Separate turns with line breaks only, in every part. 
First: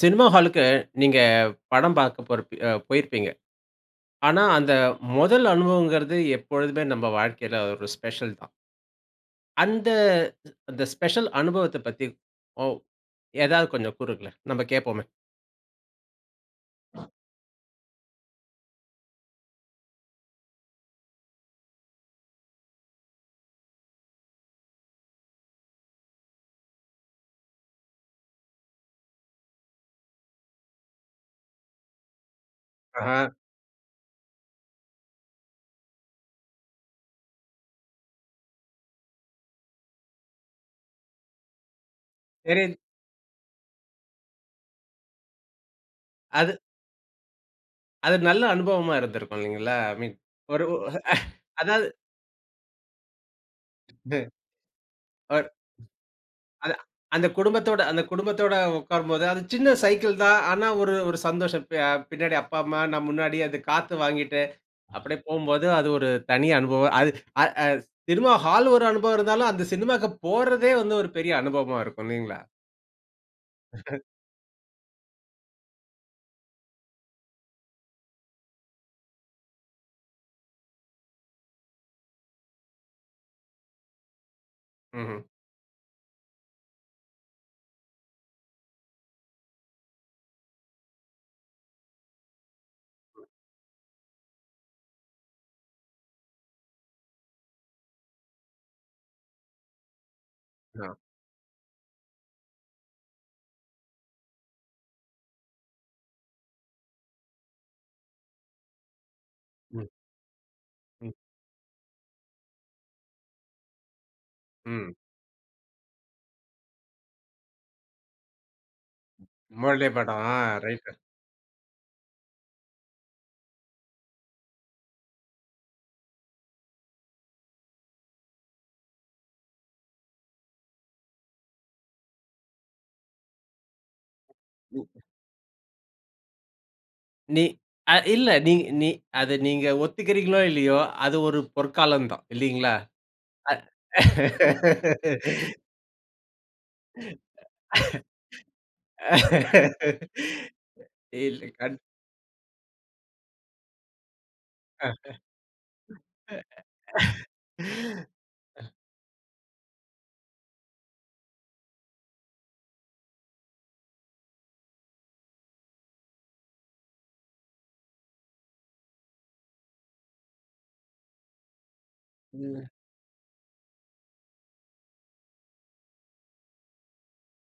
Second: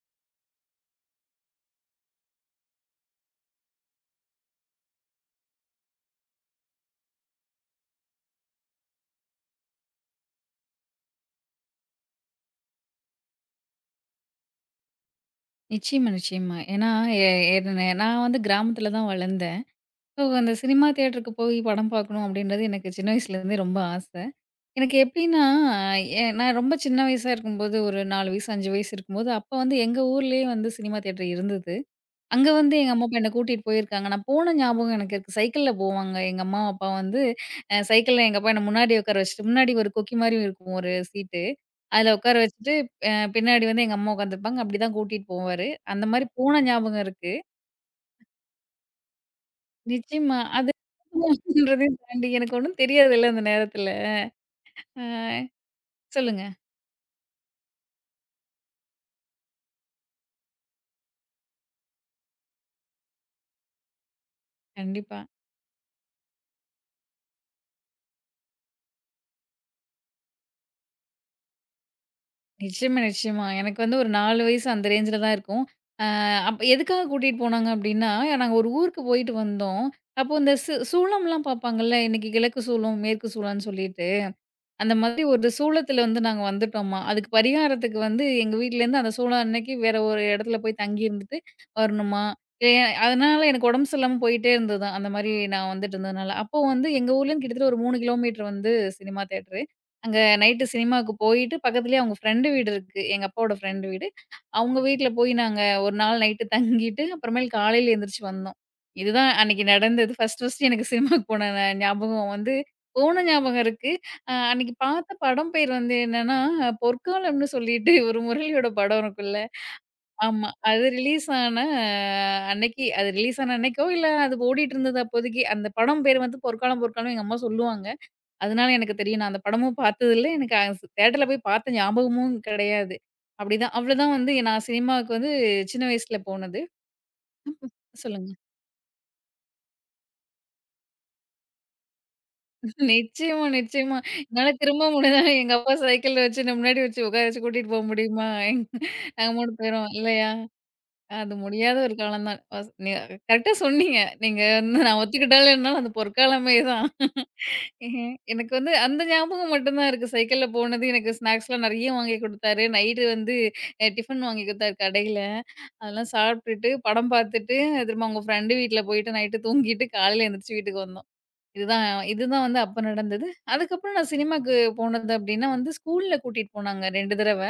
Cinema ஹாலுக்கு நீங்க படம் பார்க்க போறப்ப போயிருப்பீங்க. ஆனா, அந்த முதல் அனுபவங்கிறது எப்பொழுதுமே நம்ம வாழ்க்கையில ஒரு ஸ்பெஷல் தான். அந்த அந்த ஸ்பெஷல் அனுபவத்த பத்தி ஒ ஏதாவது கொஞ்சம் கூறுங்களேன். நம்ம கேட்போமே.
நிச்சயமா, நிச்சயமா. ஏன்னா, எ என்ன நான் வந்து கிராமத்தில தான் வளர்ந்தேன். ஸோ, அந்த சினிமா தியேட்டருக்கு போய் படம் பார்க்கணும் அப்படின்றது எனக்கு சின்ன வயசுலேருந்தே ரொம்ப ஆசை. எனக்கு எப்படின்னா, நான் ரொம்ப சின்ன வயசா இருக்கும்போது, ஒரு 4 வயசு, 5 வயசு இருக்கும்போது, அப்போ வந்து எங்க ஊர்லேயே வந்து சினிமா தியேட்டர் இருந்தது. அங்க வந்து எங்க அம்மா, அப்பா
ஆஹா,
என்ன கூட்டிட்டு போயிருக்காங்க. நான் போன ஞாபகம் எனக்கு இருக்கு. சைக்கிள்ல போவாங்க. எங்க அம்மா, அப்பா வந்து சைக்கிள்ல எங்க அப்பா என்ன முன்னாடி உட்கார வச்சுட்டு முன்னாடி ஒரு கொக்கி மாரி இருக்கும் ஒரு சீட்டு. அதுல உட்கார
சரி.
வச்சுட்டு பின்னாடி வந்து எங்க அம்மா உட்காந்துருப்பாங்க. அப்படிதான் கூட்டிட்டு போவாரு. அந்த மாரி
அது
போன ஞாபகம் இருக்கு.
அது நல்ல அனுபவமா இருந்திருக்கும் இல்லைங்களா? ஐ மீன்
நிச்சயமா.
ஒரு
அது
ஒரு- அதாவது
தாண்டி எனக்கு ஒண்ணும் தெரியாதுல்ல அந்த நேரத்துல. அ
ஒரு
சொல்லுங்க.
அது அந்த குடும்பத்தோட உட்காரும்போது, அது சின்ன சைக்கிள் தான். ஆனா, ஒரு ஒரு சந்தோஷம். பின்னாடி அப்பா, அம்மா நான் முன்னாடி அது காத்து வாங்கிட்டு அப்படியே
கண்டிப்பா.
போம்போது, அது ஒரு தனி அனுபவம். அது அ அ சினிமா ஹால் ஒரு அனுபவம் இருந்தாலும், அந்த சினிமாக்கு போறதே வந்து ஒரு பெரிய அனுபவமா இருக்கும் இல்லீங்களா?
நிச்சயமா, நிச்சயமா. எனக்கு வந்து ஒரு 4 வயசு அந்த ரேஞ்சில தான் இருக்கும். அ அப்ப எதுக்காக கூட்டிட்டு போனாங்க அப்டின்னா, நாங்க ஒரு ஊருக்கு போயிட்டு வந்தோம். அப்போ இந்த சூளம்லாம் பாப்பாங்கல்ல, இன்னைக்கு கிழக்கு சூளம், மேற்கு சூளம்னு சொல்லிட்டு. அந்த
ம்ஹ்ம்.
மாதிரி ஒரு சூளத்துல வந்து நாங்க வந்துட்டோம்மா. அதுக்கு பரிகாரத்துக்கு வந்து எங்க வீட்லேருந்து அந்த சூளம் அன்னைக்கு வேற ஒரு இடத்துல போய் தங்கி இருந்துட்டு வரணுமா, ஏ அதனால எனக்கு உடம்பு சரியில்லாம போயிட்டே இருந்ததாம். அந்த மாரி நான் வந்துட்டு இருந்ததுனால. அப்போ வந்து எங்க ஊர்லேருந்து கிட்டத்தட்ட ஒரு 3 கிலோமீட்டர் வந்து சினிமா தியேட்டரு. அங்க நைட்டு
ஆ.
சினிமாவுக்கு போயிட்டு பக்கத்துலயே அவங்க ஃப்ரெண்டு வீடு இருக்கு. எங்க அப்பாவோட ஃப்ரெண்டு வீடு. அவங்க வீட்ல போய் நாங்க ஒரு நாள் நைட்டு தங்கிட்டு, அப்புறமேல் காலையில எந்திரிச்சு வந்தோம். இதுதான் அன்னைக்கு
ம்.
நடந்தது. ஃபர்ஸ்ட் ஃபர்ஸ்ட் எனக்கு
ம்.
சினிமாக்கு போன ஞாபகம் வந்து போன ஞாபகம் இருக்கு. அன்னைக்கு
ம்.
பார்த்த படம் பேர் வந்து என்னன்னா, பொற்காலம்னு சொல்லிட்டு ஒரு முரளியோட படம் இருக்குல்ல.
முரளி படம். ஆ,
ஆமா. அது
ரைட்டு.
ரிலீஸ் ஆன அன்னைக்கு அது ரிலீஸ் ஆன அன்னைக்கோ, இல்ல அது ஓடிட்டுருந்தது அப்போதைக்கு. அந்த படம் பேர் வந்து பொற்காலம், பொற்காலம்னு எங்க அம்மா சொல்லுவாங்க. அதனால எனக்கு தெரியும். நான் அந்த படமும் பார்த்ததில்ல. எனக்கு தியேட்டர்ல போய் பார்த்த ஞாபகமும் கிடையாது. அப்படிதான் அவ்வளதான் வந்து நான்
ம்.
சினிமாவுக்கு வந்து சின்ன வயசுல போனது.
நீ அ இல்ல.
சொல்லுங்க.
நீ நீ அது நீங்க ஒத்துக்கிறீங்களோ இல்லையோ, அது ஒரு பொற்காலம் தான் இல்லீங்களா?
நிச்சயமா,
அ
நிச்சயமா. என்னால திரும்ப முடிஞ்சா எங்க அப்பா சைக்கிள்ல வச்சு என்ன முன்னாடி வச்சு உட்கார வச்சு கூட்டிட்டு போக முடியுமா? எங்க- நாங்க 3 பேரும் இல்லையா? அது
இல்ல.
முடியாத
கண்
ஒரு காலம் தான். நீ கரெக்ட்டா சொன்னீங்க. நீங்க வந்து நான்
அ.
ஒத்துக்கிட்டாலும் என்னால அது பொற்காலமே தான். ஏன், எனக்கு வந்து அந்த ஞாபகம் மட்டும் தான் இருக்கு. சைக்கிள்ல போனது எனக்கு ஸ்நாக்ஸ்லாம் நெறைய வாங்கி குடுத்தாரு. நைட்டு வந்து டிஃபன் வாங்கி குடுத்தாரு கடையில. அதெல்லாம் சாப்பிட்டுட்டு, படம் பார்த்துட்டு, திரும்ப அவங்க ஃப்ரெண்டு வீட்ல போயிட்டு நைட்டு தூங்கிட்டு காலையில எந்திரிச்சு வீட்டுக்கு வந்தோம். இதுதான் இதுதான் வந்து
ம்.
அப்ப நடந்தது. அதுக்கப்புறம் நான் சினிமாக்கு போனது அப்டின்னா வந்து ஸ்கூல்ல கூட்டிட்டு போனாங்க 2 தடவ.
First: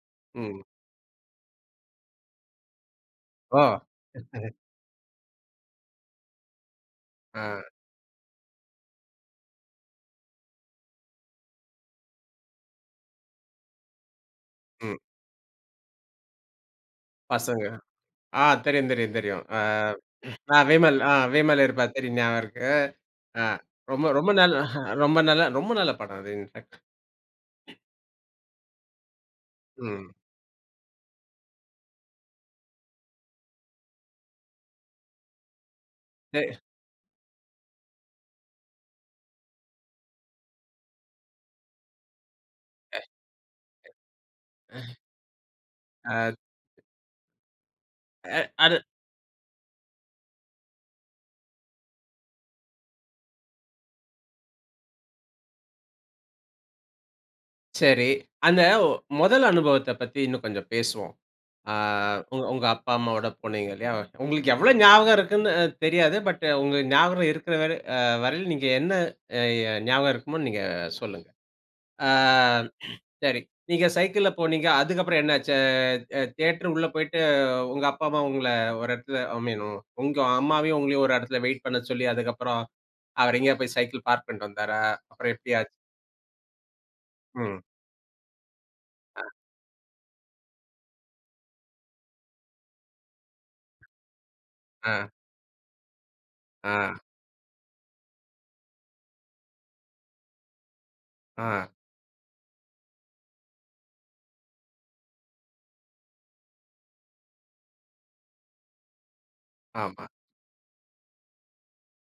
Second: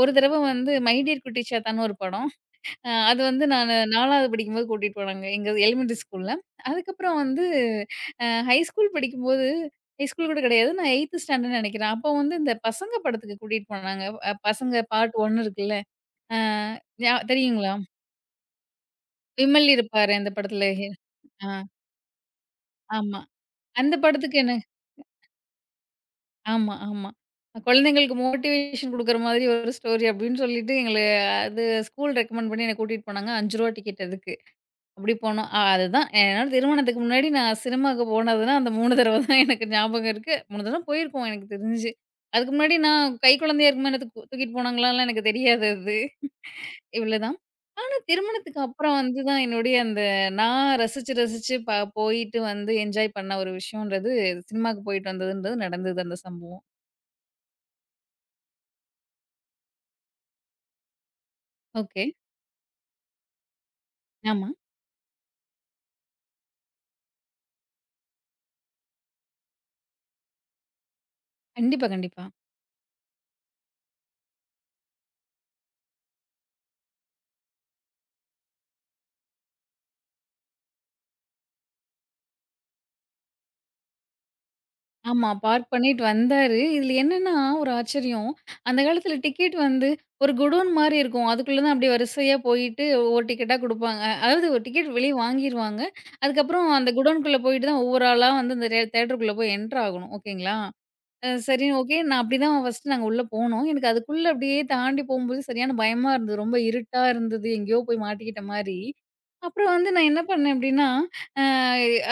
ஒரு தடவ
ம்.
வந்து "மை டியர் குட்டி ஷேத்தான்னு" ஒரு படம். அது வந்து
ஓ!
நானு 4வது படிக்கும்போது கூட்டிட்டு போனாங்க எங்க எலிமெண்டரி ஸ்கூல்ல. அதுக்கப்புறம் வந்து
ஆ.
ஹை ஸ்கூல் படிக்கும்போது ஹை ஸ்கூல் கூட கிடையாது. நான் 8த் ஸ்டாண்டர்ட்ன்னு நெனைக்கிறேன். அப்போ வந்து இந்த பசங்க படத்துக்கு கூட்டிட்டு போனாங்க. பசங்க
ம்.
பார்ட் 1 இருக்குல்ல. அ ஞா
பசங்க.
தெரியுங்களா?
ஆ, தெரியும், தெரியும், தெரியும். ஆ.
விமல் இருப்பாரு அந்த
ஆ
படத்துல. ஹீ
வேமல் ஆ
ஆ
வேமல் இருப்பார். தெரியும், ஞாபகம் இருக்கு.
ஆமா.
ஆ,
அந்த
ரொம்ப ரொம்ப
படத்துக்கு என்ன
நல்ல, ரொம்ப நல்ல, ரொம்ப நல்ல படம் அது
ஆமா,
இன்ஃபாக்ட்.
ஆமா. குழந்தைங்களுக்கு மோட்டிவேஷன் குடுக்குற மாதிரி ஒரு ஸ்டோரி
ம்.
அப்படின்னு சொல்லிட்டு எங்கள அது ஸ்கூல் ரெக்கமெண்ட் பண்ணி என்ன கூட்டிட்டு போனாங்க. ரூ. 5 டிக்கெட் அதுக்கு. அப்படி போனோம். அதுதான்
சரி.
என்னோட திருமணத்துக்கு முன்னாடி நான் சினிமாவுக்கு போனதுன்னா, அந்த 3 தடவ தான் எனக்கு ஞாபகம் இருக்கு. 3 தடவ போயிருக்கோம் எனக்கு தெரிஞ்சு. அதுக்கு முன்னாடி நான் கை குழந்தையா இருக்கும்போது என்ன தூக்கிட்டு போனாங்களான்லாம் எனக்கு தெரியாது அது.
அ
இவ்வளதான். ஆனா திருமணத்துக்கு
அது
அப்புறம் வந்து தான் என்னுடைய அந்த நான் ரசிச்சு ரசிச்சு போயிட்டு வந்து என்ஜாய் பண்ண ஒரு விஷயம்ன்றது சினிமாவுக்கு போயிட்டு வந்ததுன்றது நடந்தது அந்த சம்பவம்.
சரி. அந்த முதல் அனுபவத்த பத்தி இன்னும் கொஞ்சம் பேசுவோம். ஆ,
ஓகே.
உங்க உங்க அப்பா, அம்மாவோட போனீங்க இல்லையா?
ஆமா.
உங்களுக்கு எவ்வளோ ஞாபகம் இருக்குன்னு தெரியாது. பட் உங்க ஞாபகம் இருக்கிற வரையில நீங்க என்ன அ ஞாபகம் இருக்குமோ நீங்க சொல்லுங்க.
கண்டிப்பா,
ஆ.
கண்டிப்பா.
சரி. நீங்க சைக்கிள்ல போனீங்க. அதுக்கப்புறம் என்னாச்சு? தியேட்டர் உள்ள போயிட்டு உங்க அப்பா, அம்மா உங்கள ஒரு இடத்துல ஐ மீன் உங்க அம்மாவையும் உங்களையும் ஒரு இடத்துல வெயிட் பண்ண சொல்லி, அதுக்கப்புறம் அவர் எங்கேயா போய் சைக்கிள் பார்க் பண்ணிட்டு வந்தாரா?
ஆமா.
அப்புறம் எப்படி
பார்க்
ஆச்சு?
பண்ணிட்டு வந்தாரு. இதுல என்னன்னா
ம்.
ஒரு ஆச்சரியம். அந்த காலத்துல டிக்கெட் வந்து ஒரு குடோன் மாரி இருக்கும். அதுக்குள்ள தான் அப்படியே வரிசையா போயிட்டு ஒவ்வொரு டிக்கெட்டா குடுப்பாங்க. அதாவது ஒரு டிக்கெட்
ஆ,
வெளிய வாங்கிருவாங்க. அதுக்கப்புறம் அந்த
ஆ,
குடோன்குள்ள போயிட்டு தான் ஒவ்வொரு ஆளா வந்து அந்த தியேட்டருக்குள்ள போய் என்டர் ஆகணும். ஓகேங்களா?
ஆ.
சரின்னு ஓகே. நான் அப்படிதான் ஃபர்ஸ்ட் நாங்க உள்ள போனோம். எனக்கு அதுக்குள்ள அப்படியே தாண்டி போகும்போது சரியான பயமா இருந்தது. ரொம்ப இருட்டா இருந்தது. எங்கேயோ போய் மாட்டிக்கிட்ட மாரி. அப்புறம் வந்து
ஆமா,
நான் என்ன பண்ணேன் அப்படின்னா, அ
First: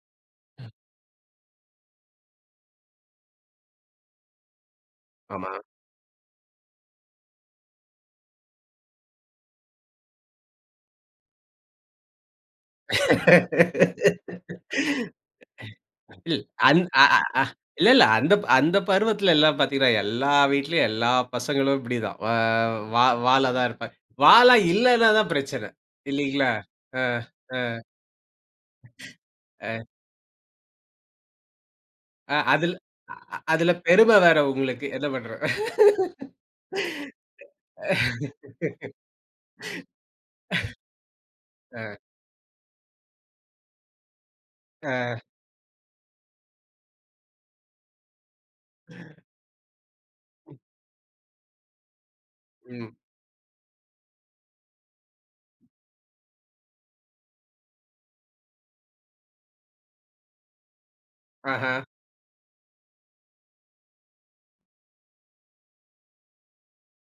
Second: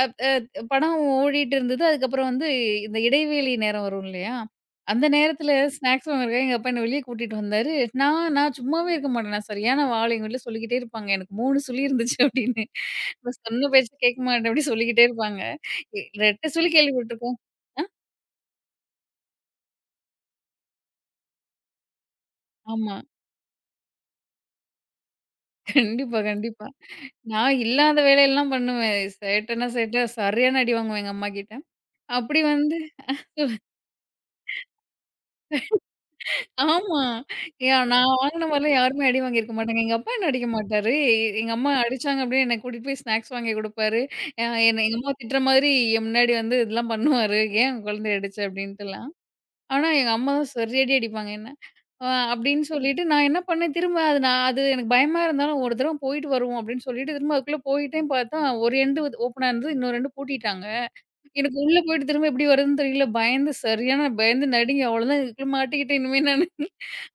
அப் அ படம் ஓடிட்டு இருந்தது. அதுக்கப்புறம் வந்து இந்த இடைவேளை நேரம் வரும் இல்லையா? அந்த நேரத்தில
ஆமா.
ஸ்நாக்ஸ் வாங்குறதுக்காக எங்க அப்பா என்ன வெளிய கூட்டிட்டு வந்தாரு. நான் நான் சும்மாவே இருக்க மாட்டேன். நான் சரியான வாள். எங்க வீட்ல சொல்லிக்கிட்டே இருப்பாங்க. எனக்கு 3 சுழி இருந்துச்சு அப்படின்னு. நான் சொன்ன பேச்ச கேட்க மாட்டேன். அப்படி சொல்லிக்கிட்டே இருப்பாங்க.
இல்
ரெட்ட சுழி
அந் அ அ
கேள்விப்பட்டுருக்கோம்.
அ இல்ல, இல்ல. அந்த பருவத்துல எல்லாம் பார்த்தீங்கன்னா, எல்லா வீட்லயும் எல்லா பசங்களும் இப்படிதான். வ
ஆமா.
வா வாலா தான் இருப்பாங்க. வாலா இல்லன்னா தான் பிரச்சனை.
கண்டிப்பா,
இல்லீங்களா?
கண்டிப்பா.
அ,
நான்
அ.
இல்லாத வேலையெல்லாம் பண்ணுவேன். சேட்டன்னா சேட்ட, சரியான அடி வாங்குவேன் எங்க அம்மாகிட்ட.
அ
அப்படி
அதுல
வந்து
அ அதுல பெருமை வேற உங்களுக்கு. என்ன பண்றது?
ஆமா. யா நான் வாங்கின மாரிலாம் யாருமே அடி வாங்கியிருக்க மாட்டாங்க. எங்க அப்பா என்ன அடிக்க மாட்டாரு. எங்க அம்மா
அ,
அடிச்சாங்க அப்படின்னு என்ன கூட்டிட்டு போய் ஸ்நாக்ஸ் வாங்கி குடுப்பாரு. என்ன எங்க அம்மா
அ,
திட்டுற மாதிரி என் முன்னாடி வந்து இதெல்லாம் பண்ணுவாரு. "ஏன் உன் குழந்தைய அடிச்ச?" அப்படின்ட்டுலாம். ஆனா எங்க அம்மா தான் சரி அடி அடிப்பாங்க என்ன. அப்படின்னு
ம்.
சொல்லிட்டு நான் என்ன பண்ணேன், திரும்ப அது நான் அது எனக்கு பயமா இருந்தாலும் ஒரு தடவ போயிட்டு வருவோம் அப்படின்னு சொல்லிட்டு, திரும்ப அதுக்குள்ள போயிட்டேன் பார்த்தா, ஒரு எண்டு வந்து ஓப்பனா இருந்தது. இன்னொரு எண்டு பூட்டிட்டாங்க. எனக்கு
ஆஹா.
உள்ள போயிட்டு திரும்ப எப்படி வருதுன்னு தெரியல. பயந்து சரியான பயந்து நடுங்கி அவ்வளோதான் இதுக்குள்ள மாட்டிக்கிட்டேன் இனிமே நானு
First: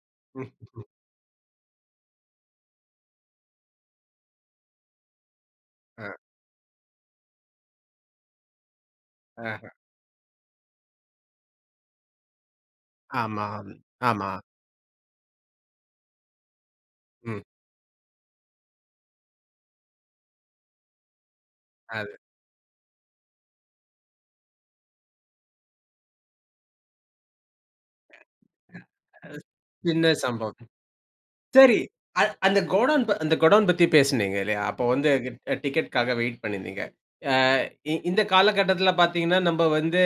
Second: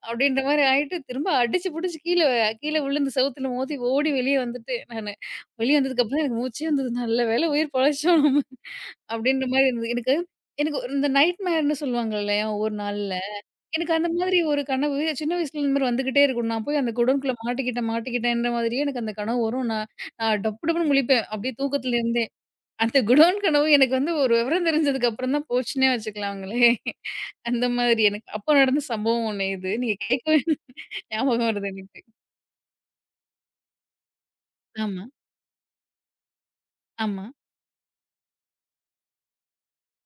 அப்படின்ற
ம்.
மாரி ஆயிட்டு, திரும்ப அடிச்சு புடிச்சு கீழ கீழ விழுந்து செவுத்துல மோதி ஓடி வெளிய வந்துட்டேன் நானு. வெளிய
அ,
வந்ததுக்கப்புறம் எனக்கு மூச்சே வந்தது. நல்ல வேளை உயிர் பொழைச்சோம் நம்ம அப்படின்ற மாரி
அ.
இருந்தது. எனக்கு எனக்கு ஒரு இந்த நைட்மேர்ன்னு சொல்லுவாங்க இல்லையா? ஒரு நாள்ல.
ஆமா,
எனக்கு அந்த
ஆமா.
மாதிரி ஒரு கனவு சின்ன வயசுல இந்த மாதிரி வந்துகிட்டே இருக்கும். நான் போய் அந்த குடோன்குள்ள
ம்.
மாட்டிக்கிட்டேன், மாட்டிக்கிட்டேன்ற மாதிரியே எனக்கு அந்த கனவு வரும். நான் நான் டப்பு டப்புன்னு முழிப்பேன். அப்படியே தூக்கத்துல
அது
இருந்தே. அந்த குடோன் கனவு எனக்கு வந்து ஒரு விவரம் தெரிஞ்சதுக்கு அப்புறம் தான் போச்சுன்னே வச்சுக்கலாங்களே. அந்த மாதிரி எனக்கு அப்போ நடந்த சம்பவம் ஒண்ணு இது. நீங்க
சின்ன
கேட்கவே
சம்பவம்.
ஞாபகம் வருது
சரி.
எனக்கு.
அ அந்த கோடவுன் ப அந்த கோடவுன் பத்தி பேசுனீங்க இல்லையா? அப்போ
ஆமா,
வந்து டிக்கெட்காக வெயிட் பண்ணியிருந்தீங்க.
ஆமா.
அ இ இந்த காலகட்டத்தில பார்த்தீங்கன்னா, நம்ப வந்து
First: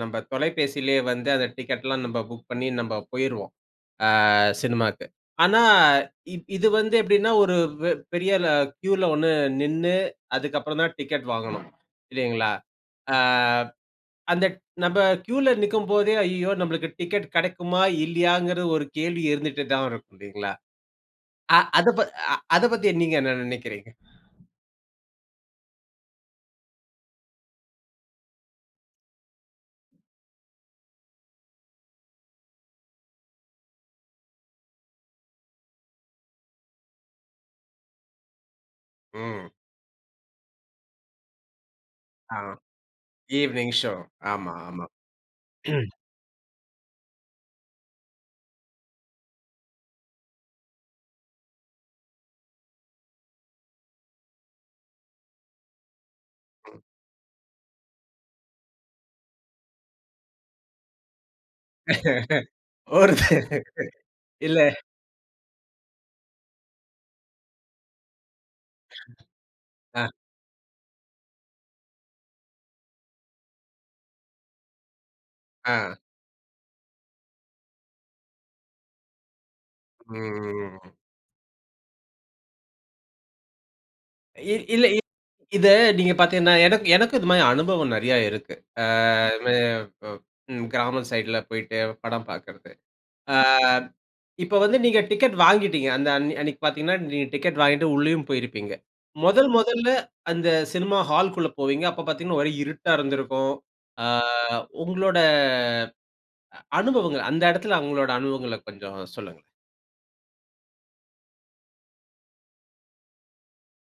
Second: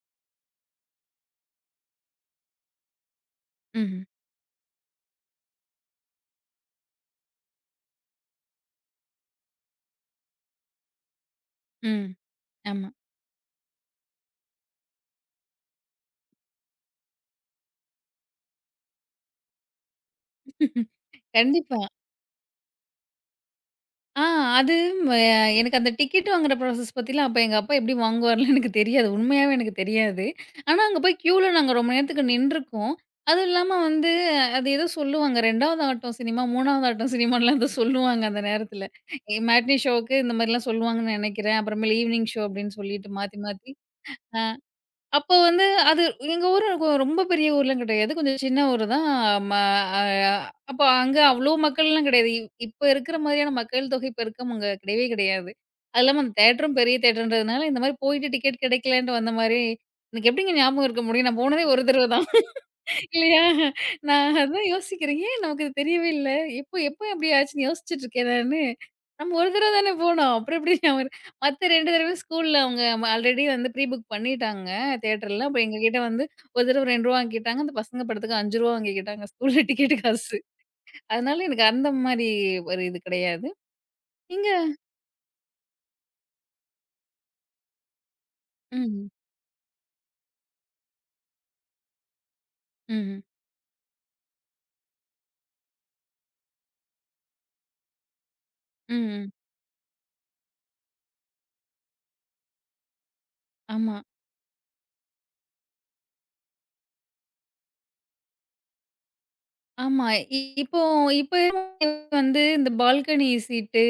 நம்ப தொலைபேசியிலேயே வந்து அந்த டிக்கெட்லாம் நம்ப புக் பண்ணி நம்ப போயிருவோம்.
ம்,
ஆ, சினிமாக்கு. ஆனா, இது வந்து எப்படின்னா, ஒரு பெரிய கியூல ஒண்ணு நின்னு, அதுக்கப்புறம் தான் டிக்கெட் வாங்கணும்.
ம்.
இல்லைங்களா?
ஆமா.
ஆ, அந்த நம்ப கியூல நிக்கும்போதே, ஐயய்யோ! நம்மளுக்கு டிக்கெட் கெடைக்குமா? இல்லையாங்கிற ஒரு கேள்வி இருந்துட்டு தான் இருக்கும் இல்லைங்களா? அ
கண்டிப்பா.
அத ப அ அத பத்தி நீங்க என்ன நெனைக்கிறீங்க?
ஆ அது ம எனக்கு அந்த டிக்கெட் வாங்குற ப்ராசஸ் பத்திலாம் அப்ப எங்க அப்பா எப்படி வாங்குவார்லாம் எனக்கு தெரியாது. உண்மையாவே எனக்கு தெரியாது. ஆனா, அங்க போய் கியூல நாங்க ரொம்ப நேரத்துக்கு நின்றுருக்கோம். அதுவும் இல்லாம வந்து அது ஏதோ சொல்லுவாங்க. 2வது ஆட்டம் சினிமா, 3வது ஆட்டம் சினிமான்லாம் ஏதோ சொல்லுவாங்க அந்த நேரத்துல.
ம்.
மேட்னி ஷோவுக்கு இந்த மாரிலாம் சொல்லுவாங்கன்னு நெனைக்கிறேன். அப்புறமேல் ஈவினிங்
ஆ.
ஷோ அப்படின்னு சொல்லிட்டு மாத்தி மாத்தி
ஈவ்னிங் ஷோ.
ஆ.
ஆமா, ஆமா.
அப்போ வந்து அது எங்க ஊரு ரொம்ப பெரிய ஊர்லாம் கிடையாது. கொஞ்சம் சின்ன ஊரு தான். ம அ அப்போ அங்க அவ்ளோ மக்கள்லாம் கிடையாது. இப்ப இருக்கிற மாதிரியான மக்கள் தொகை பெருக்கம் அங்க கிடையவே கிடையாது. அது இல்லாம அந்த தியேட்டரும் பெரிய தியேட்டர்ன்றதுனால, இந்த மாரி போயிட்டு டிக்கெட் கிடைக்கலன்ட்டு வந்த மாரி எனக்கு எப்படிங்க ஞாபகம் இருக்க முடியும்? நான் போனதே ஒரு தடவ தான்.
ஒரு
இல்லையா? நான்
இல்ல.
அதான் யோசிக்கிறேன். ஏன் நமக்கு இது தெரியவே இல்ல? எப்போ எப்போ இப்டி ஆச்சுன்னு யோசிச்சுட்டு இருக்கேன் நானு. நம்ம ஒரு தடவ தானே
அ,
போனோம். அப்புறம் எப்டி அவர் மத்த 2 தடவையும் ஸ்கூல்ல அவங்க ஆல்ரெடி வந்து ப்ரீ புக் பண்ணிட்டாங்க தியேட்டர்ல. அப்ப
ஆ.
எங்ககிட்ட வந்து ஒரு தடவ ரூ. 2 வாங்கிக்கிட்டாங்க. அந்த பசங்க படத்துக்கு ரூ. 5 வாங்கிக்கிட்டாங்க ஸ்கூல்ல டிக்கெட் காசு.
ம்.
அதனால எனக்கு அந்த மாரி ஒரு இது கிடையாது. இங்க
இல்ல. இத நீங்க பார்த்தீங்கன்னா, எனக்கு எனக்கும் இது மாரி அனுபவம் நெறையா இருக்கு. அ
ம்.
மெ ப ம் கிராம சைடுல போயிட்டு படம் பார்க்கறது.
ம்ஹ்ம்.
அ இப்ப வந்து நீங்க டிக்கெட் வாங்கிட்டீங்க. அந்த அன் அன்னைக்கு பார்த்தீங்கன்னா, நீங்க டிக்கெட் வாங்கிட்டு உள்ளயும் போயிருப்பீங்க.
ம்ஹ்ம். ம்.
முதல் முதல்ல அந்த சினிமா ஹால்க்குள்ள போவீங்க. அப்ப பார்த்தீங்கன்னா, ஒரே இருட்டா இருந்திருக்கும்.
ஆமா.
ஆ, உங்களோட அ அனுபவங்கள் அந்த இடத்துல உங்களோட அனுபவங்கள கொஞ்சம் சொல்லுங்க.
ஆமா. இப்போ இப்ப வந்து இந்த பால்கனி சீட்டு,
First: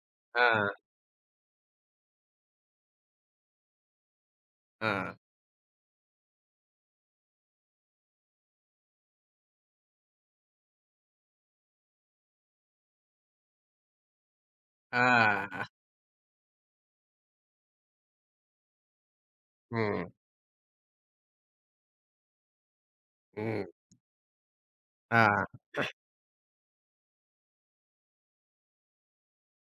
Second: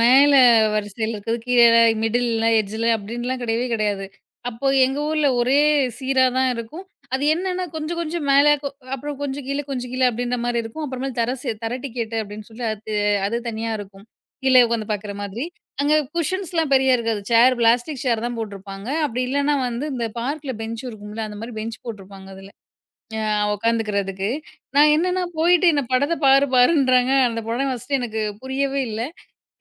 மேல
ஆ,
வரிசையில இருக்கிறது, கீழ மிடில்ல, எட்ஜ்ல அப்டின்லாம் கிடையவே கிடையாது. அப்போ எங்க
ஆ,
ஊர்ல ஒரே சீரா தான் இருக்கும். அது என்னன்னா கொஞ்சம் கொஞ்சம் மேல, அப்புறம் கொஞ்சம் கீழ, கொஞ்சம் கீழ அப்டின்ற மாரி இருக்கும். அப்புறமேல் தர டிக்கெட் அப்டின்னு சொல்லி அது அது தனியா இருக்கும். கீழ உட்காந்து பார்க்குற மாதிரி.
ஆ.
அங்க குஷன்ஸ்லாம் பெரிய இருக்காது. பிளாஸ்டிக் சேர் தான் போட்டிருப்பாங்க. அப்டி இல்லன்னா வந்து இந்த
ம்,
பார்க்ல பெஞ்ச் இருக்கும்ல, அந்த மாரி பெஞ்ச் போட்டிருப்பாங்க அதுல. அ
ம்.
உட்காந்துக்கிறதுக்கு. நான் என்னன்னா
ஆ.
போயிட்டு என்ன படத்த பாரு பாருன்றாங்க. அந்த படம் ஃபர்ஸ்ட்டு எனக்கு புரியவே இல்ல.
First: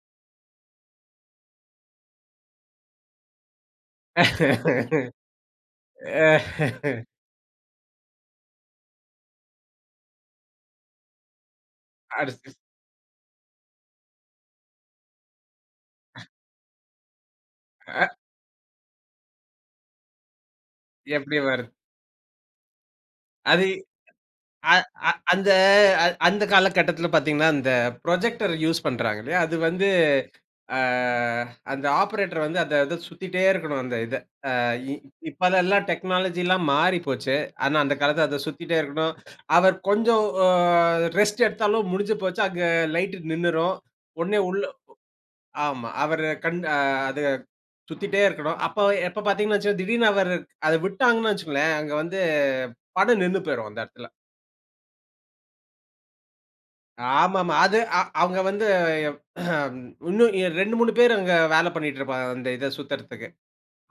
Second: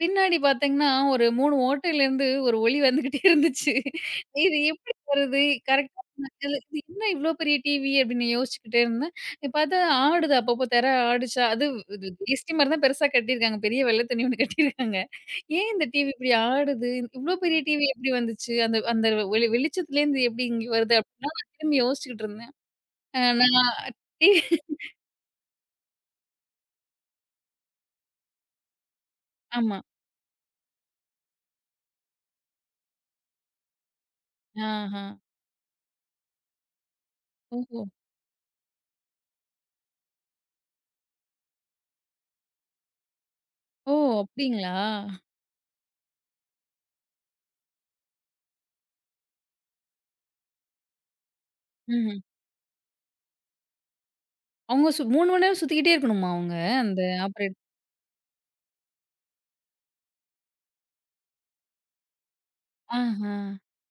பின்னாடி பார்த்தீங்கன்னா, ஒரு 3 ஓட்டையிலேருந்து ஒரு ஒளி வந்துகிட்டே இருந்துச்சு. இது எப்படி வருது? கரெக்ட்டா இது
அ.
இது என்ன இவ்ளோ பெரிய டிவி அப்படின்னு யோசிச்சுக்கிட்டே இருந்தேன். பார்த்தா ஆடுது அப்பப்போ திரை ஆடுச்சா அது இது
அடு
வேஷ்டி மாரி தான் பெருசா கட்டியிருக்காங்க. பெரிய வெள்ள துணி ஒண்ணு கட்டியிருக்காங்க. ஏன் இந்த டிவி இப்படி ஆடுது? இவ்ளோ பெரிய டிவி எப்படி
அ
வந்துச்சு? அந்த அந்த வெளிச்சத்துலேருந்து எப்படி இங்க வருது? அப்படிலாம்
எப்படி
நான்
வருது?
திரும்பி யோசிச்சுக்கிட்டு இருந்தேன். அ
அது
நான் டி
அ அ அந்த அ அந்த காலகட்டத்தில பார்த்தீங்கன்னா, அந்த ப்ரொஜெக்டர் யூஸ் பண்றாங்க இல்லையா? அது
ஆமா.
வந்து அ அந்த ஆப்பரேட்டர் வந்து அத அத சுத்திட்டே இருக்கணும் அந்த இத. அ இ
ஆஹா.
இப்பலலாம் டெக்னாலஜிலாம் மாறி போச்சு. ஆனா
ஓஹோ!
அந்த காலத்தில அத சுத்திட்டே இருக்கணும். அவர் கொஞ்சம் ரெஸ்ட் எடுத்தாலும் முடிஞ்சு போச்சு. அங்க லைட் நின்னுரும்.
ஓ!
உடனே உள்ள.
அப்டிங்களா?
ஆமா. அவரு கண் அ அது சுத்திட்டே இருக்கணும். அப்ப எப்ப பார்த்தீங்கன்னு வச்சுக்கோங்க, திடீர்னு அவரு அத விட்டாங்கன்னு வச்சுக்கோங்களேன், அங்க
ம்ஹ்ம்.
வந்து படம் நின்னு போயிரும் அந்த இடத்துல.
அவங்க 3 மணி நேரம் சுத்திக்கிட்டே இருக்கணுமா அவங்க? அந்த
ஆமாமா.
ஆப்ரேட்
அது அ அவங்க வந்து அஹ், இன்னும் 2, 3 பேர் அங்க வேல பண்ணிட்டு இருப்பாங்க. அந்த இத சுத்துறதுக்கு.
ஆஹா.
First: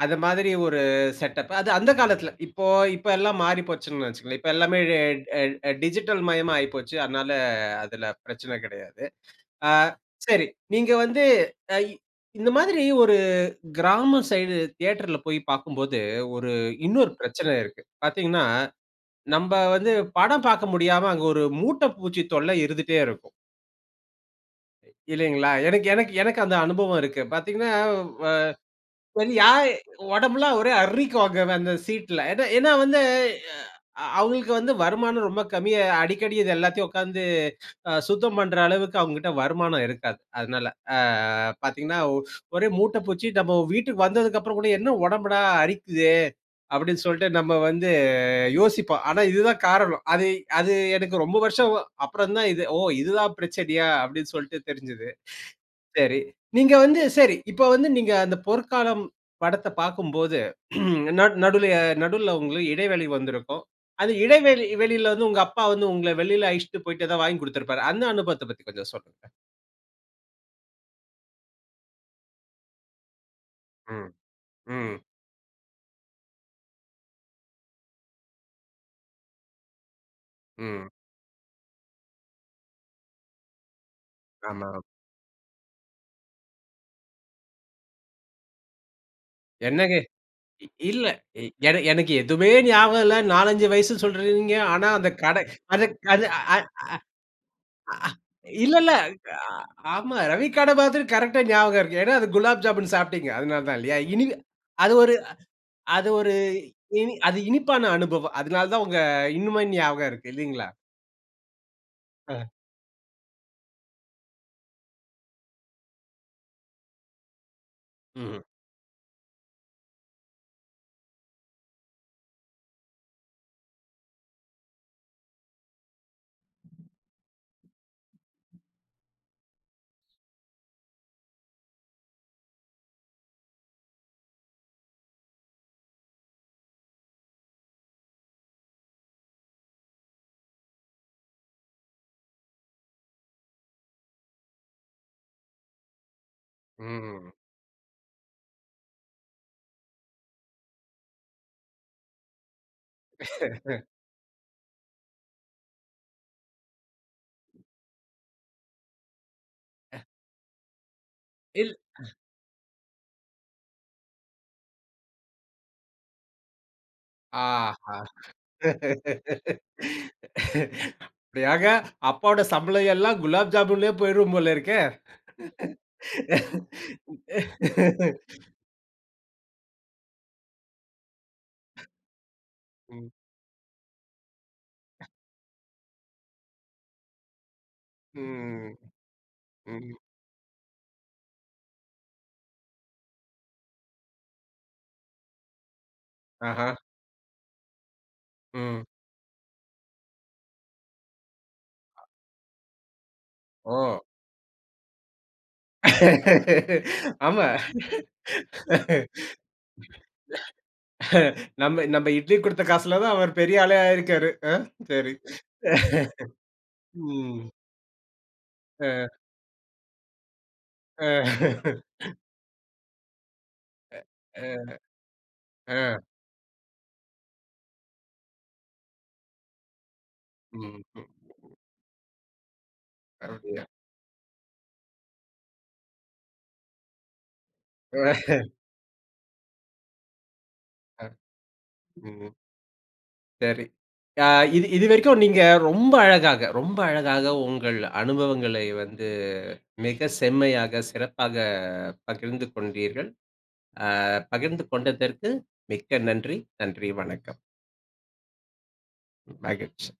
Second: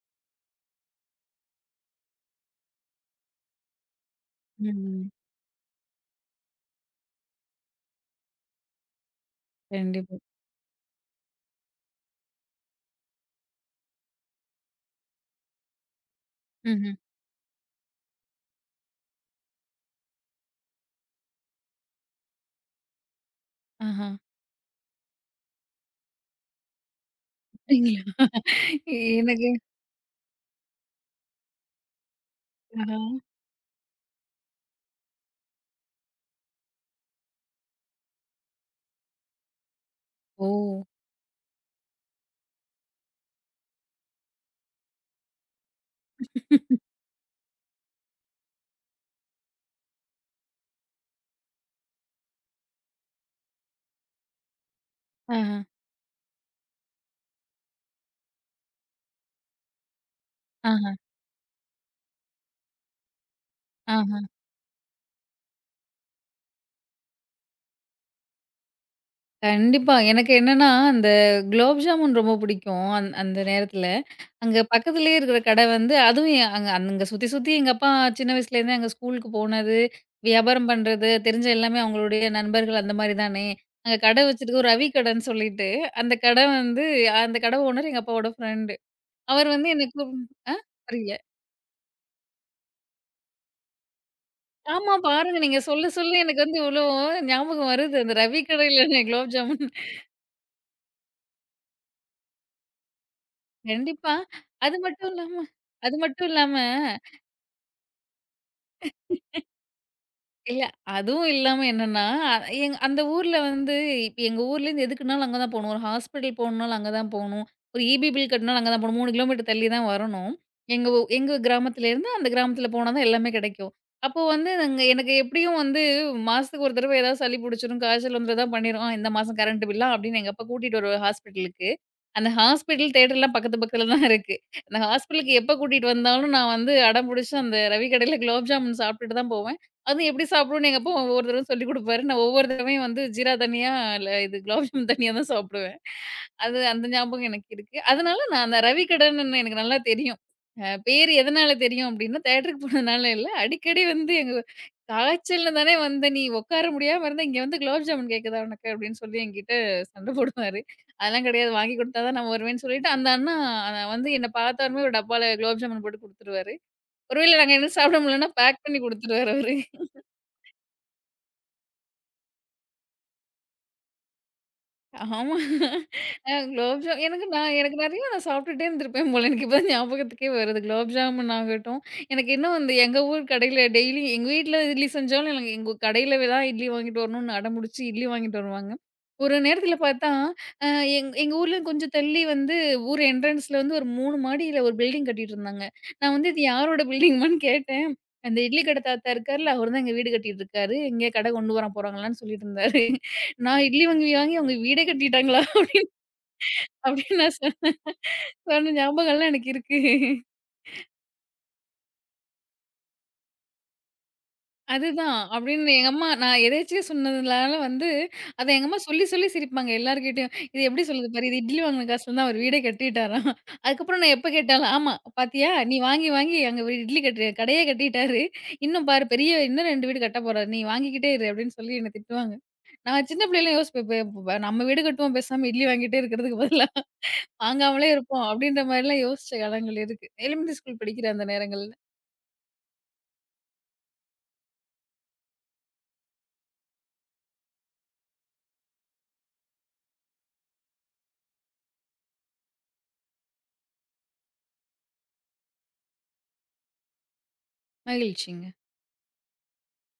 அது மாதிரி ஒரு செட்டப். அது அந்த காலத்துல. இப்ப எல்லாம் மாறி போச்சுன்னு வச்சுக்கங்களேன். இப்ப எல்லாமே எ
ம்.
எ டிஜிட்டல் மயமா ஆயிப்போச்சு. அதனால அதுல பிரச்சனை கிடையாது. ஆ.
கண்டிப்பா.
சரி. நீங்க வந்து, அ இந்த மாதிரி ஒரு கிராம சைடு தியேட்டர்ல போய் பார்க்கும்போது, ஒரு
ம்ஹ்ம்.
இன்னொரு பிரச்சனை இருக்கு. பார்த்தீங்கன்னா, நம்ப வந்து படம் பார்க்க முடியாம அங்க ஒரு மூட்டை பூச்சி தொல்லை இருந்துட்டே இருக்கும்.
ஆஹா.
இல்லைங்களா? எனக்கு எனக்கு எனக்கு அந்த அனுபவம் இருக்கு. பார்த்தீங்கன்னா,
அப்டிங்களா?
வ சரி
எனக்கு
யா உடம்புலாம் ஒரே அர்றிக்குவாங்க அந்த சீட்ல. ஏன்னா ஏன்னா
ஆஹா.
வந்து, அவங்களுக்கு வந்து வருமானம் ரொம்ப கம்மியா அடிக்கடி இது எல்லாத்தையும் உட்காந்து சுத்தம் பண்ற அளவுக்கு அவங்ககிட்ட வருமானம் இருக்காது.
ஓ!
அதனால அ பார்த்தீங்கன்னா, ஒரே மூட்ட பூச்சி நம்ம வீட்டுக்கு வந்ததுக்கப்புறம் கூட "என்ன உடம்புடா அரிக்குதே!" அப்படின்னு சொல்லிட்டு நம்ம வந்து யோசிப்போம். ஆனா இதுதான் காரணம். அது அது எனக்கு ரொம்ப வருஷம் அப்புறம் தான் இது, "ஓ! இதுதான் பிரச்சனையா?" அப்படின்னு சொல்லிட்டு தெரிஞ்சது.
ஆஹா.
சரி. நீங்க வந்து சரி. இப்ப வந்து நீங்க அந்த பொற்காலம் படத்த பார்க்கும்போது,
ஆஹா.
நட் நடுல நடுவுல உங்களுக்கு இடைவேளை வந்திருக்கும். அந்த
ஆஹா.
இடைவெளி வெளியில வந்து உங்க அப்பா வந்து உங்கள வெளியில அழைச்சுட்டு போயிட்டு ஏதாவது வாங்கி குடுத்திருப்பாரு. அந்த அனுபவத்த பத்தி கொஞ்சம் சொல்லுங்க.
கண்டிப்பா. எனக்கு என்னன்னா, அந்த குலாப் ஜாமுன் ரொம்ப பிடிக்கும். அந்த நேரத்தில.
ம்,
அங்க
ம்,
பக்கத்திலேயே இருக்கிற கடை வந்து அதுவும் அங்க அங்க சுத்தி சுத்தி எங்க அப்பா சின்ன வயசுலேருந்தே அங்க ஸ்கூலுக்கு போனது, வியாபாரம்
ம்.
பண்றது, தெரிஞ்ச எல்லாமே அவங்களுடைய நண்பர்கள் அந்த மாரி தானே. அங்க கடை வச்சிருக்க ஒரு
ஆமா.
ரவி கடைன்னு சொல்லிட்டு, அந்த கடை வந்து அந்த கடை ஓனர் எங்க அப்பாவோட ஃப்ரெண்டு. அவர் வந்து என்ன
என்னங்க
கூப் ஆ
இல்ல.
புரியல.
இ- என எனக்கு எதுவுமே ஞாபகம் இல்ல. 4, 5 வயசு சொல்றீங்க. ஆனா
ஆமா
அந்த
பாருங்க.
கடை
நீங்க
அது
சொல்ல சொல்ல
அது
எனக்கு
அ
வந்து
அ
இவ்ளோ ஞாபகம் வருது.
அ-
அந்த ரவி
இல்ல, இல்ல.
கடையில குலாப் ஜாமுன்
அ- ஆமா. ரவி கடை மாதிரி கரெக்ட்டா ஞாபகம் இருக்கு. ஏன்னா அது குலாப் ஜாமுன் சாப்பிட்டீங்க. அதனால தான் இல்லையா?
கண்டிப்பா.
இனி
அது
அது
மட்டும்
ஒரு
இல்லாம அது
அது
மட்டும்
ஒரு
இல்லாம,
இனி அது இனிப்பான அனுபவம். அதனால தான் உங்க இன்னுமே ஞாபகம் இருக்கு
இல்ல.
இல்லீங்களா?
அதுவும் இல்லாம என்னன்னா, அ
அ.
அந்த ஊர்ல வந்து இப்ப எங்க ஊர்லேருந்து எதுக்குனாலும் அங்க தான் போணும். ஒரு ஹாஸ்பிட்டல் போணுனாலும் அங்க தான் போணும். ஒரு ஈபி பில்
ம்ஹ்ம்.
கட்டினாலும் அங்க தான் போணும். 3 கிலோமீட்டர் தள்ளி தான் வரணும். எங்க கிராமத்துலேருந்து அந்த கிராமத்துல போனா தான் எல்லாமே கிடைக்கும். அப்போ வந்து நாங்க எனக்கு எப்படியும் வந்து மாசத்துக்கு ஒரு தடவ ஏதாவது சளி புடிச்சிரும், காய்ச்சல் வந்துற தான் பண்ணிரும். "ஆ இந்த மாசம் கரண்ட் பில்லா?" அப்படின்னு எங்க அப்பா கூட்டிட்டு வருவாரு ஹாஸ்பிட்டலுக்கு. அந்த ஹாஸ்பிட்டல், தியேட்டர்லாம் பக்கத்து பக்கத்துல தான் இருக்கு. அந்த ஹாஸ்பிட்டலுக்கு எப்ப கூட்டிட்டு வந்தாலும் நான் வந்து அடம் புடிச்சு அந்த ரவி கடையில குலாப் ஜாமுன் சாப்பிட்டுட்டு தான் போவேன். அது எப்படி சாப்பிடுவோம்னு எங்க அப்பா ஒவ்வொரு தடவை சொல்லிக் குடுப்பாரு. நான் ஒவ்வொரு தடவையும் வந்து ஜீரா தனியா, இல்ல இது குலாப் ஜாமுன் தனியா தான் சாப்பிடுவேன். அது அந்த ஞாபகம்
ம்.
எனக்கு இருக்கு. அதனால நான் அந்த ரவி கடன்னு எனக்கு நல்லா தெரியும். பேரு எதனால தெரியும் அப்டின்னா, தியேட்டருக்கு போனதுனால இல்ல. அடிக்கடி வந்து எங்க "காய்ச்சல்ல தானே வந்த நீ உட்கார முடியாம இருந்த, இங்க வந்து குலாப் ஜாமுன் கேட்குதா உனக்கு?" அப்படின்னு சொல்லி என்கிட்ட சண்ட போடுவாரு. அதெல்லாம் கிடையாது.
இல்
வாங்கி குடுத்தா தான் நான் வருவேன்னு சொல்லிட்டு, அந்த அண்ணா வந்து என்ன பார்த்த உடனே ஒரு டப்பால குலாப் ஜாமுன் போட்டு குடுத்துருவாரு. ஒருவேள நாங்க என்ன சாப்பிட
ஆஹா!
முடியலன்னா பேக் பண்ணி குடுத்துருவாரு அவரு.
அப்படியாக அப்பாவோட சம்பளம் எல்லாம் குலாப் ஜாமுன்லயே போயிரும் போல இருக்கே.
ஆமா. குலாப் ஜாம் எனக்கு நான் எனக்கு நெறைய நான் சாப்பிட்டுட்டே இருந்திருப்பேன் போல. எனக்கு இப்பதான் ஞாபகத்துக்கே வருது. குலாப் ஜாமுன் ஆகட்டும், எனக்கு இன்னும் வந்து எங்க
ம்.
ஊர் கடையில டெய்லி எங்க வீட்ல இட்லி செஞ்சாலும் எனக்கு எங்க கடையில தான் இட்லி வாங்கிட்டு வரணும்னு அடம்புடிச்சு இட்லி வாங்கிட்டு வருவாங்க.
ம்.
ஒரு நேரத்தில
ம்.
பார்த்தா, அ எங்க ஊர்ல கொஞ்சம் தள்ளி வந்து ஊர் என்ட்ரன்ஸ்ல வந்து ஒரு 3 மாடியில ஒரு பில்டிங் கட்டிட்டு இருந்தாங்க. நான் வந்து இது
ஆஹா.
யாரோட பில்டிங்மான்னு கேட்டேன். அந்த இட்லி கடை
ம்.
தாத்தா இருக்கார்ல, அவரு தான் இங்க வீடு கட்டிட்டு இருக்காரு. இங்க கடை கொண்டு வர போறாங்களான்னு சொல்லிட்டு இருந்தாரு. நான்
ஓ!
இட்லி வாங்கி வாங்கி அவங்க வீடே கட்டிட்டாங்களா அப்படின்னு நான்
ஆமா.
சொன்னேன். சொன்ன ஞாபகம்லாம் எனக்கு இருக்கு.
நம்ம நம்ம இட்லி குடுத்த காசுல தான் அவர் பெரிய ஆளே ஆயிருக்காரு. சரி.
அதுதான். அப்படின்னு எங்க அம்மா நான் எதேர்ச்சியா
ம்.
சொன்னதுனால வந்து, அத எங்க அம்மா சொல்லி
அ,
சொல்லி சிரிப்பாங்க எல்லார்கிட்டயும். "இது எப்படி சொல்லுது பாரு, இது இட்லி
அ.
வாங்குன காசுல தான் அவர் வீடே கட்டிட்டாராம்." அதுக்கப்புறம் நான் எப்ப கேட்டாலும்,
அ.
"ஆமா பாத்தியா, நீ
ஆ.
வாங்கி வாங்கி அங்க ஒரு இட்லி கட்டு கடையே கட்டிட்டாரு. இன்னும் பாரு பெரிய இன்னும் 2 வீடு கட்டப் போறாரு. நீ
ம். ம்.
வாங்கிக்கிட்டே இரு." அப்படின்னு சொல்லி என்ன திட்டுவாங்க. நான் சின்ன பிள்ளையில
அப்படியா?
யோசிப்பேன், "இப்ப இப்ப நம்ம வீடு கட்டுவோம் பேசாம இட்லி வாங்கிட்டே இருக்கிறதுக்கு பதிலா வாங்காமலே இருப்போம்." அப்படின்ற மாரிலாம் யோசிச்ச காலங்கள் இருக்கு. எலிமெண்டரி ஸ்கூல் படிக்கிற அந்த நேரங்கள்ல.
ம். சரி. அ இது இதுவரைக்கும் நீங்க ரொம்ப அழகாக, ரொம்ப அழகாக உங்கள் அனுபவங்களை வந்து மிக செம்மையாக, சிறப்பாக பகிர்ந்து கொண்டீர்கள். அ பகிர்ந்து கொண்டதற்கு மிக்க நன்றி. நன்றி, வணக்கம்.
மகிழ்ச்சிங்க.
மகிழ்ச்சி.